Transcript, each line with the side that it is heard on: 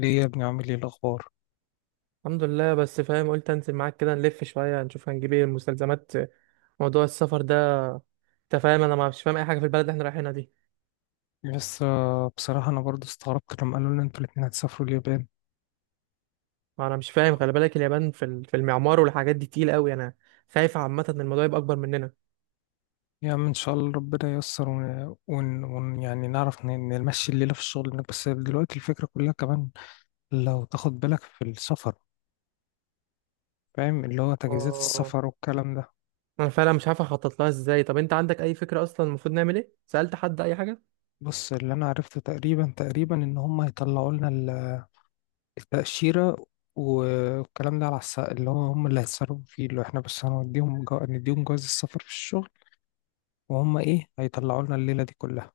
left: ليه يا ابني؟ عامل ايه الاخبار؟
right: الحمد لله. بس فاهم، قلت انزل معاك كده، نلف شويه نشوف هنجيب ايه المستلزمات، موضوع السفر ده. انت فاهم، انا ما مش فاهم اي حاجه في البلد اللي احنا رايحينها دي.
left: بس بصراحه انا برضو استغربت لما قالوا لنا انتوا الاتنين هتسافروا اليابان.
right: ما انا مش فاهم، خلي بالك اليابان في المعمار والحاجات دي تقيل قوي. انا خايف عامه ان الموضوع يبقى اكبر مننا.
left: يا عم ان شاء الله ربنا ييسر يعني نعرف نمشي الليله في الشغل هناك. بس دلوقتي الفكره كلها كمان لو تاخد بالك في السفر، فاهم، اللي هو تجهيزات
right: اه.
left: السفر والكلام ده.
right: انا فعلا مش عارف اخطط لها ازاي، طب انت عندك اي فكره؟ اصلا المفروض نعمل ايه، سالت حد اي حاجه؟
left: بص، اللي انا عرفته تقريبا تقريبا ان هم هيطلعوا لنا التاشيره والكلام ده، على اللي هو هم اللي هيتصرفوا فيه، اللي هو احنا بس هنديهم نديهم جواز السفر في الشغل، وهم ايه هيطلعوا لنا الليله دي كلها.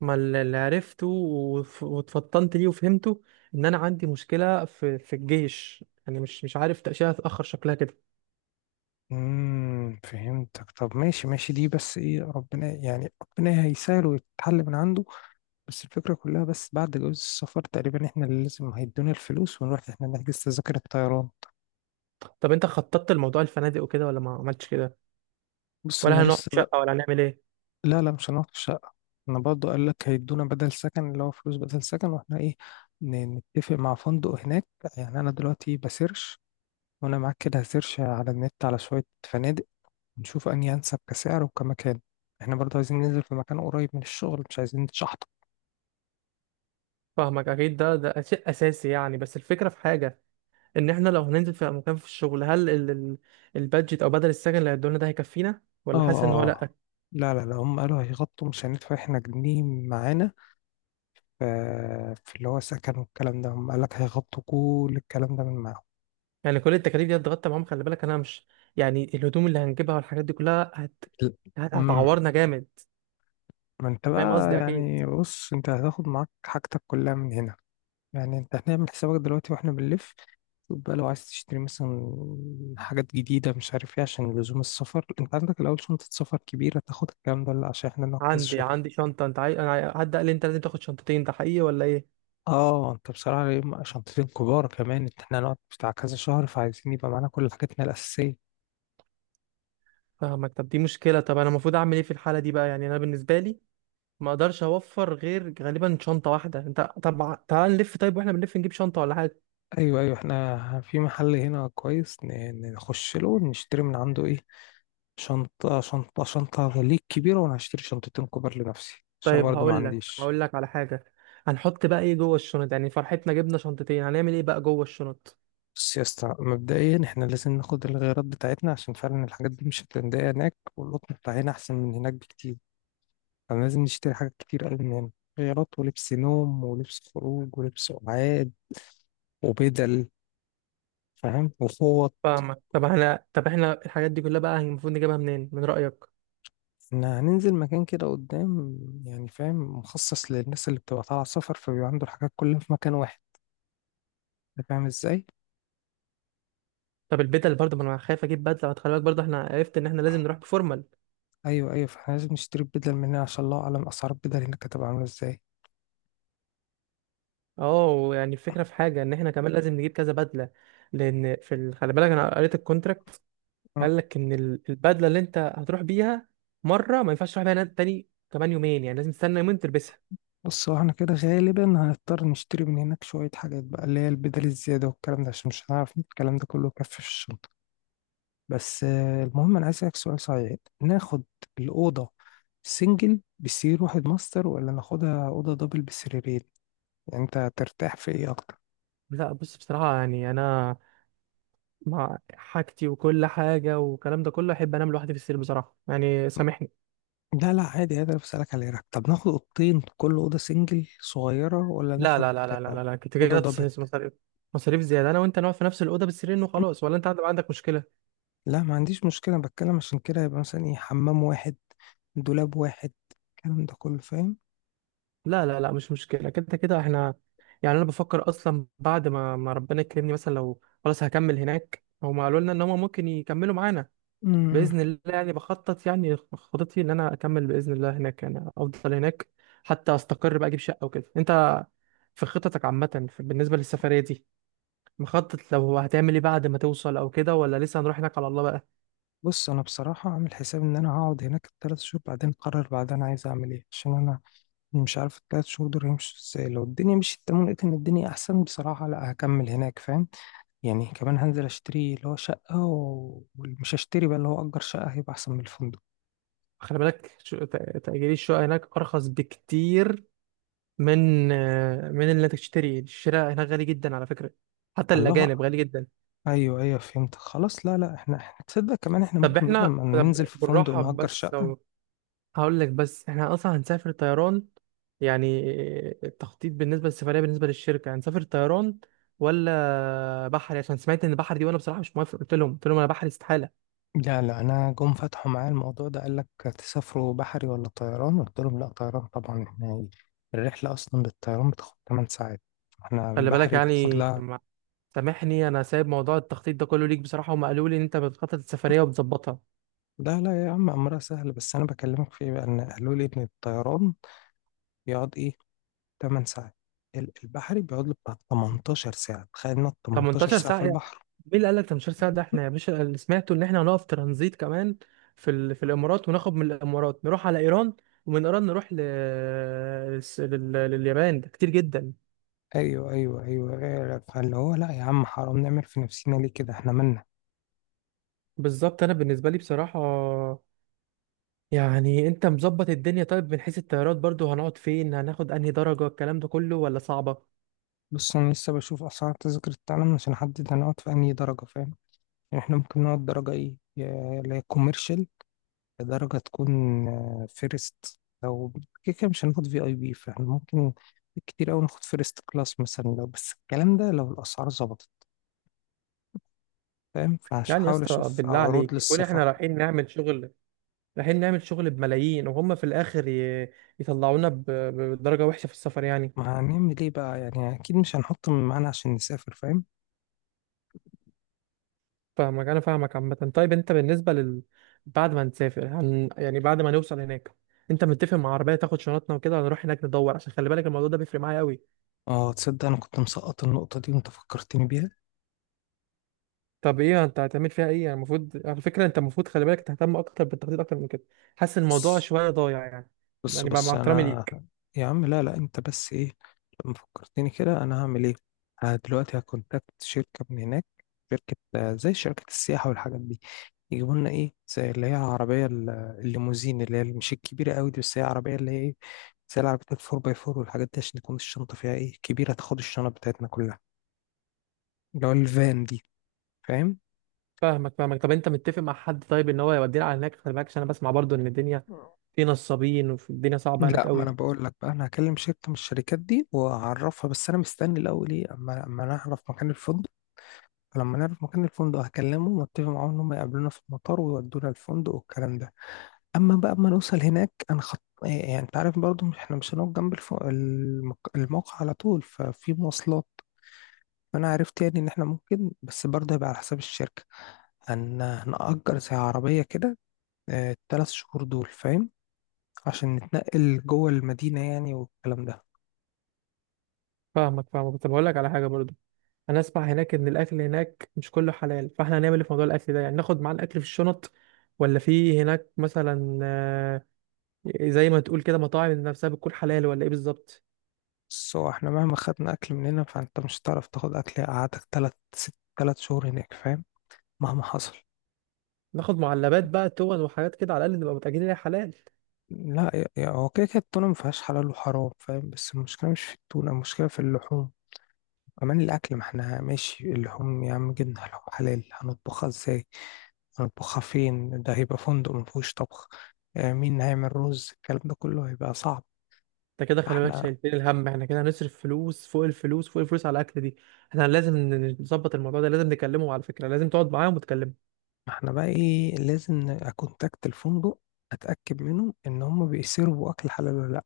right: ما اللي عرفته واتفطنت ليه وفهمته، ان انا عندي مشكله في الجيش. يعني مش عارف، تاشيره هتتاخر شكلها كده.
left: فهمتك. طب ماشي ماشي دي، بس ايه، ربنا، يعني ربنا هيسهل ويتحل من عنده. بس الفكرة كلها بس بعد جواز السفر تقريبا احنا اللي لازم هيدونا الفلوس ونروح احنا نحجز تذاكر الطيران.
right: طب انت خططت لموضوع الفنادق وكده ولا ما عملتش كده؟
left: بص انا
right: ولا هنقعد
left: لسه بقى.
right: شقة ولا هنعمل ايه؟
left: لا لا، مش هنقعد في الشقة. انا برضه قال لك هيدونا بدل سكن، اللي هو فلوس بدل سكن، واحنا ايه، نتفق مع فندق هناك. يعني انا دلوقتي بسيرش، وانا معاك كده هسيرش على النت على شوية فنادق، نشوف أنهي أنسب كسعر وكمكان. إحنا برضه عايزين ننزل في مكان قريب من الشغل، مش عايزين نتشحطط.
right: فاهمك، اكيد ده شيء اساسي يعني. بس الفكرة في حاجة، ان احنا لو هننزل في مكان في الشغل، هل البادجت او بدل السكن اللي هيدولنا ده هيكفينا، ولا
left: آه
right: حاسس ان هو لا؟
left: آه. لا لا لا، هم قالوا هيغطوا، مش هندفع إحنا جنيه معانا ف- في اللي هو سكن والكلام ده. هم قالك هيغطوا كل الكلام ده من معاهم.
right: يعني كل التكاليف دي اتغطى معاهم؟ خلي بالك انا مش، يعني الهدوم اللي هنجيبها والحاجات دي كلها هت هت-
left: امم
right: هتعورنا جامد.
left: ما انت
right: فاهم
left: بقى،
right: قصدي اكيد.
left: يعني بص، انت هتاخد معاك حاجتك كلها من هنا. يعني انت هنعمل حسابك دلوقتي واحنا بنلف، شوف بقى لو عايز تشتري مثلا حاجات جديدة، مش عارف ايه، عشان لزوم السفر. انت عندك الأول شنطة سفر كبيرة تاخد الكلام ده ولا عشان احنا نقعد كذا
right: عندي
left: شهر؟
right: عندي شنطة. انت عاي... انا عاي- حد قال لي انت لازم تاخد شنطتين، ده حقيقي ولا ايه؟
left: اه، انت بصراحة يبقى شنطتين كبار كمان. انت احنا هنقعد بتاع كذا شهر، فعايزين يبقى معانا كل حاجاتنا الأساسية.
right: فاهمك، طب دي مشكلة. طب انا المفروض اعمل ايه في الحالة دي بقى؟ يعني انا بالنسبة لي ما اقدرش اوفر غير غالبا شنطه واحده. انت، طب تعال نلف، طيب واحنا بنلف نجيب شنطه ولا حاجه.
left: ايوه ايوه، احنا في محل هنا كويس، نخش له نشتري من عنده ايه، شنطة ليك كبيرة، وانا هشتري شنطتين كبار لنفسي عشان
right: طيب،
left: برضه ما
right: هقول لك
left: عنديش.
right: هقول لك على حاجه. هنحط بقى ايه جوه الشنط؟ يعني فرحتنا جبنا شنطتين، هنعمل ايه بقى جوه الشنط؟
left: بص يا اسطى، مبدئيا احنا لازم ناخد الغيارات بتاعتنا، عشان فعلا الحاجات دي مش هتلاقيها هناك، والقطن بتاع هنا احسن من هناك بكتير، فلازم نشتري حاجات كتير قوي من هنا: غيارات، ولبس نوم، ولبس خروج، ولبس قعاد، وبدل، فاهم، وفوط.
right: فاهمك، طب احنا طب احنا الحاجات دي كلها بقى المفروض نجيبها منين من رايك؟
left: احنا هننزل مكان كده قدام، يعني فاهم، مخصص للناس اللي بتبقى طالعة سفر، فبيبقى عنده الحاجات كلها في مكان واحد. انت فاهم ازاي؟
right: طب البدل برضه، ما انا خايف اجيب بدله. خلي بالك برضه، احنا عرفت ان احنا لازم نروح بفورمال.
left: ايوه ايوه، فاحنا لازم نشتري بدل من هنا، عشان الله اعلم اسعار البدل هناك هتبقى عاملة ازاي.
right: اه، ويعني الفكره في حاجه، ان احنا كمان لازم نجيب كذا بدله، لان خلي بالك انا قريت الكونتراكت، قال لك ان البدله اللي انت هتروح بيها مره ما ينفعش تروح بيها تاني، كمان يومين يعني، لازم تستنى يومين تلبسها.
left: بص، هو احنا كده غالبا هنضطر نشتري من هناك شوية حاجات بقى، اللي هي البدل الزيادة والكلام ده، عشان مش هنعرف نجيب الكلام ده كله كف في الشنطة. بس المهم أنا عايز أسألك سؤال صحيح، ناخد الأوضة سنجل بسرير واحد ماستر، ولا ناخدها أوضة دبل بسريرين؟ يعني أنت ترتاح في إيه أكتر؟
right: لا، بص، بصراحه يعني انا مع حاجتي وكل حاجه والكلام ده كله، احب انام لوحدي في السرير بصراحه، يعني سامحني.
left: لا لا، عادي عادي، أنا بسألك على إيه رأيك. طب ناخد أوضتين كل أوضة سنجل صغيرة، ولا
right: لا
left: ناخد
right: لا لا لا لا
left: آه،
right: لا لا، كنت
left: أوضة
right: كده
left: دبل؟
right: تصحيح، مصاريف، مصاريف زياده. انا وانت نقعد في نفس الاوضه بالسرير وخلاص، ولا انت عندك مشكله؟
left: لا، ما عنديش مشكلة، بتكلم عشان كده يبقى مثلا ايه، حمام واحد، دولاب واحد، الكلام ده كله فاهم.
right: لا لا لا، مش مشكله. كده كده احنا، يعني انا بفكر اصلا بعد ما ربنا يكرمني، مثلا لو خلاص هكمل هناك، هما قالوا لنا ان هما ممكن يكملوا معانا
left: مم.
right: باذن الله. يعني بخطط، يعني خطتي ان انا اكمل باذن الله هناك، يعني افضل هناك حتى استقر بقى، اجيب شقه وكده. انت في خططك عامه، بالنسبه للسفريه دي، مخطط لو هتعمل ايه بعد ما توصل او كده، ولا لسه هنروح هناك على الله بقى؟
left: بص، انا بصراحة عامل حساب ان انا هقعد هناك ال3 شهور، بعدين اقرر بعدين عايز اعمل ايه، عشان انا مش عارف ال3 شهور دول هيمشوا ازاي. لو الدنيا مشيت تمام، لقيت ان الدنيا احسن بصراحة، لا هكمل هناك، فاهم، يعني كمان هنزل اشتري اللي هو شقة و- ومش هشتري بقى، اللي هو اجر شقة هيبقى احسن من الفندق.
right: خلي بالك تأجير الشقه هناك ارخص بكتير من اللي انت تشتري. الشراء هناك غالي جدا على فكره، حتى
left: الله.
right: الاجانب غالي جدا.
left: ايوه ايوه، فهمت، خلاص، لا لا، احنا تصدق كمان احنا
right: طب
left: ممكن بدل
right: احنا،
left: ما
right: طب
left: ننزل في فندق
right: بالراحه
left: نأجر
right: بس.
left: شقة.
right: هقول لك، بس احنا اصلا هنسافر طيران يعني، التخطيط بالنسبه للسفريه بالنسبه للشركه، هنسافر طيران ولا بحري؟ عشان سمعت ان البحر دي، وانا بصراحه مش موافق، قلت لهم قلت لهم انا بحري استحاله.
left: لا لا، انا جم فتحوا معايا الموضوع ده، قال لك تسافروا بحري ولا طيران، قلت لهم لا، طيران طبعا. احنا الرحله اصلا بالطيران بتاخد 8 ساعات، احنا
right: خلي بالك
left: بحري بتاخد
right: يعني
left: لها.
right: سامحني، انا سايب موضوع التخطيط ده كله ليك بصراحه، هم قالوا لي ان انت بتخطط السفريه وبتظبطها.
left: لا لا يا عم، امرها سهل، بس انا بكلمك في إيه بقى، ان قالوا لي ان الطيران بيقعد ايه، 8 ساعات، البحري بيقعد له بتاع 18 ساعه. تخيل انك 18
right: 18
left: ساعه
right: ساعة
left: في
right: يعني؟
left: البحر!
right: مين اللي قال لك 18 ساعة؟ ده احنا يا باشا اللي سمعته ان احنا هنقف ترانزيت كمان في الامارات، وناخد من الامارات نروح على ايران، ومن ايران نروح لليابان. ده كتير جدا.
left: ايوه ايوه ايوه، أيوة. فاللي هو، لا يا عم، حرام نعمل في نفسنا ليه كده، احنا مالنا.
right: بالظبط. انا بالنسبة لي بصراحة يعني، انت مظبط الدنيا. طيب، من حيث الطيارات برضو هنقعد فين؟ هناخد انهي درجة؟ الكلام ده كله ولا صعبة؟
left: بص، انا لسه بشوف اسعار تذاكر التعلم عشان احدد انا اقعد في انهي درجه، فاهم. احنا ممكن نقعد درجة ايه، اللي هي كوميرشال، درجة تكون فيرست او كده كده. مش هناخد في اي بي، فاحنا ممكن كتير اوي ناخد فيرست كلاس مثلا، لو بس الكلام ده لو الاسعار ظبطت، فاهم،
right: يعني يا
left: فهحاول
right: اسطى،
left: اشوف
right: بالله
left: عروض
right: عليك، يكون
left: للسفر.
right: احنا رايحين نعمل شغل، رايحين نعمل شغل بملايين، وهم في الاخر يطلعونا بدرجة وحشة في السفر يعني؟
left: ما هنعمل ايه بقى يعني، اكيد مش هنحط من معانا عشان نسافر، فاهم.
right: فاهمك، انا فاهمك عامه. طيب انت بالنسبه لل، بعد ما نسافر يعني بعد ما نوصل هناك، انت متفق مع عربيه تاخد شنطنا وكده هنروح هناك ندور؟ عشان خلي بالك الموضوع ده بيفرق معايا قوي.
left: اه، تصدق انا كنت مسقط النقطة دي وانت فكرتني
right: طب ايه انت هتعمل فيها ايه يعني؟ المفروض على فكره انت المفروض خلي بالك تهتم اكتر بالتخطيط اكتر من كده. حاسس
left: بيها.
right: الموضوع شويه ضايع يعني،
left: بص
right: يعني بقى
left: بص
right: مع احترامي
left: انا،
right: ليك.
left: يا عم لا لا، انت بس ايه، لما فكرتني كده انا هعمل ايه. دلوقتي هكونتاكت شركه من هناك، شركه زي شركه السياحه والحاجات دي، يجيبوا لنا ايه زي اللي هي عربيه الليموزين، اللي هي مش الكبيره قوي دي، بس هي عربيه اللي هي ايه، زي العربيات الفور باي فور والحاجات دي، عشان تكون الشنطه فيها ايه كبيره، تاخد الشنط بتاعتنا كلها، اللي هو الفان دي، فاهم.
right: فاهمك فاهمك، طب انت متفق مع حد طيب ان هو يودينا على هناك؟ خلي بالك، عشان انا بسمع برضو ان الدنيا في نصابين، والدنيا صعبه هناك
left: لا، ما انا
right: قوي.
left: بقول لك بقى، انا هكلم شركه من الشركات دي واعرفها، بس انا مستني الاول ايه اما انا اعرف مكان الفندق. فلما نعرف مكان الفندق هكلمه واتفق معاهم ان هم يقابلونا في المطار ويودونا الفندق والكلام ده. اما بقى ما نوصل هناك هنخط، يعني انت عارف برضه احنا مش هنقعد جنب الموقع على طول، ففي مواصلات، فانا عرفت يعني ان احنا ممكن، بس برضه هيبقى على حساب الشركة، هنأجر زي عربية كده ال3 شهور دول، فاهم، عشان نتنقل جوه المدينة يعني والكلام ده.
right: فاهمك فاهمك، كنت بقول لك على حاجه برضو. انا اسمع هناك ان الاكل هناك مش كله حلال، فاحنا هنعمل ايه في موضوع الاكل ده يعني؟ ناخد معانا الاكل في الشنط؟ ولا في هناك مثلا زي ما تقول كده، مطاعم نفسها بتكون حلال ولا ايه بالظبط؟
left: بس هو احنا مهما خدنا أكل من هنا، فأنت مش هتعرف تاخد أكل قعدتك تلات ست تلات شهور هناك، فاهم، مهما حصل.
right: ناخد معلبات بقى، تون وحاجات كده، على الاقل نبقى متاكدين انها حلال.
left: لا هو كده كده التونة ما فيهاش حلال وحرام، فاهم، بس المشكلة مش في التونة، المشكلة في اللحوم كمان، الأكل. ما احنا ماشي اللحوم، يا عم جبنا لحوم حلال، هنطبخها ازاي، هنطبخها فين، ده هيبقى فندق ما فيهوش طبخ. مين هيعمل رز، الكلام ده كله هيبقى صعب.
right: انت كده خلي بالك،
left: فاحنا،
right: شايلين الهم. احنا كده هنصرف فلوس فوق الفلوس فوق الفلوس على الاكل دي. احنا لازم نظبط الموضوع ده، لازم نكلمهم على فكره، لازم تقعد معاهم وتكلمهم.
left: ما احنا بقى ايه، لازم اكونتاكت الفندق، اتأكد منهم ان هم بيسيرفوا أكل حلال ولا لأ،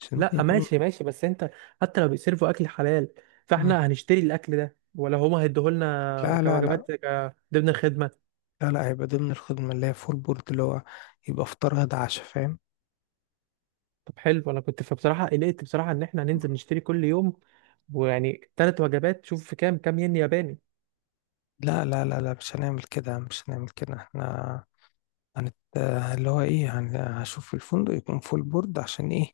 left: عشان ممكن
right: لا،
left: يكونوا.
right: ماشي ماشي، بس انت حتى لو بيسيرفوا اكل حلال،
left: مم.
right: فاحنا هنشتري الاكل ده ولا هما هيديهولنا
left: لا لا لا
right: كوجبات ضمن الخدمه؟
left: لا لا، هيبقى ضمن الخدمة، اللي هي فول بورد، اللي هو يبقى فطار غدا عشاء، فاهم.
right: طب حلو، انا كنت فبصراحه قلقت بصراحه ان احنا هننزل نشتري كل يوم، ويعني ثلاث وجبات، شوف في كام كام ين ياباني.
left: لا لا لا لا، مش هنعمل كده، مش هنعمل كده، احنا هنت... اللي هو ايه، هشوف الفندق يكون فول بورد، عشان ايه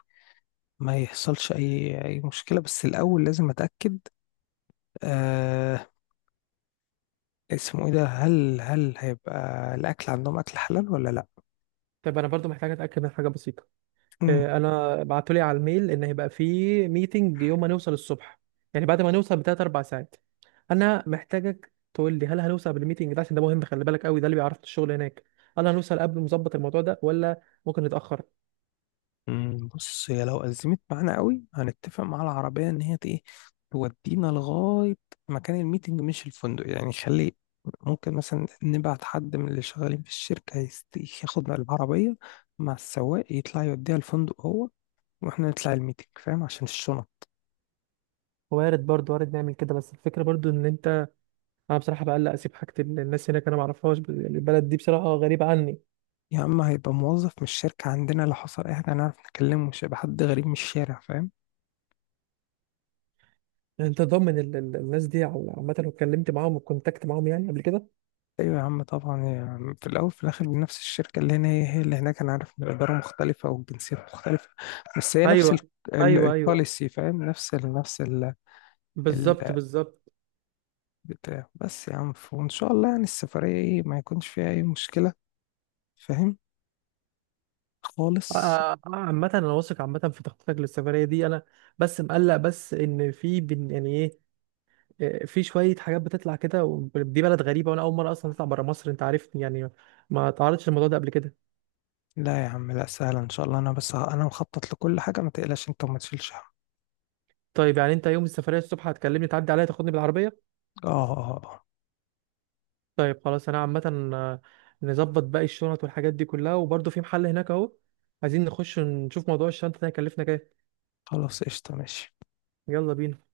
left: ما يحصلش اي مشكلة. بس الاول لازم اتأكد، آه... اسمه ايه ده، هل هيبقى الاكل عندهم اكل حلال ولا
right: طب انا برضو محتاج اتاكد من حاجه بسيطه.
left: لا.
right: انا بعتولي على الميل ان هيبقى في ميتنج يوم ما نوصل الصبح، يعني بعد ما نوصل بتلات اربع ساعات. انا محتاجك تقول لي، هل هنوصل قبل الميتنج ده؟ عشان ده مهم خلي بالك قوي، ده اللي بيعرف الشغل هناك. هل هنوصل قبل مظبط الموضوع ده ولا ممكن نتاخر؟
left: بص، هي لو أزمت معانا قوي هنتفق مع العربية إن هي إيه، تودينا لغاية مكان الميتنج مش الفندق يعني. خلي، ممكن مثلا نبعت حد من اللي شغالين في الشركة ياخد العربية مع السواق، يطلع يوديها الفندق هو، وإحنا نطلع الميتنج، فاهم، عشان الشنط.
right: وارد برضو، وارد نعمل كده، بس الفكره برضو ان انت، انا بصراحه بقلق اسيب حاجه، الناس هناك انا ما اعرفهاش، البلد دي بصراحه غريبه عني.
left: يا إما هيبقى موظف من الشركة عندنا، لو حصل أي حاجة هنعرف نكلمه، مش هيبقى حد غريب من الشارع، فاهم.
right: انت ضامن الناس دي، او عامه لو اتكلمت معاهم وكونتاكت معاهم يعني قبل كده؟
left: ايوه يا عم طبعا، يعني في الاول في الاخر نفس الشركه، اللي هنا هي هي اللي هناك. انا عارف ان الاداره مختلفه والجنسيات مختلفه، بس هي نفس
right: ايوه ايوه ايوه.
left: البوليسي، فاهم، نفس ال نفس ال
right: بالظبط
left: ال-
right: بالظبط.
left: بتاع بس يا عم، وان شاء الله يعني السفريه ايه ما يكونش فيها اي مشكله، فاهم، خالص.
right: عامة أنا واثق عامة في تخطيطك للسفرية دي أنا. بس مقلق، بس إن في يعني إيه، في شوية حاجات بتطلع كده، ودي بلد غريبة، وأنا أول مرة أصلا أطلع برا مصر، أنت عارفني يعني، ما تعرضتش للموضوع ده قبل كده.
left: لا يا عم، لا سهله ان شاء الله، انا انا مخطط لكل حاجه، ما تقلقش انت وما تشيلش هم.
right: طيب يعني أنت يوم السفرية الصبح هتكلمني تعدي عليا تاخدني بالعربية؟
left: اه اه. آه. آه.
right: طيب خلاص. أنا عامة آه، نظبط باقي الشنط والحاجات دي كلها، وبرضه في محل هناك أهو، عايزين نخش نشوف موضوع الشنطة ده هيكلفنا كام.
left: خلاص قشطه ماشي.
right: يلا بينا.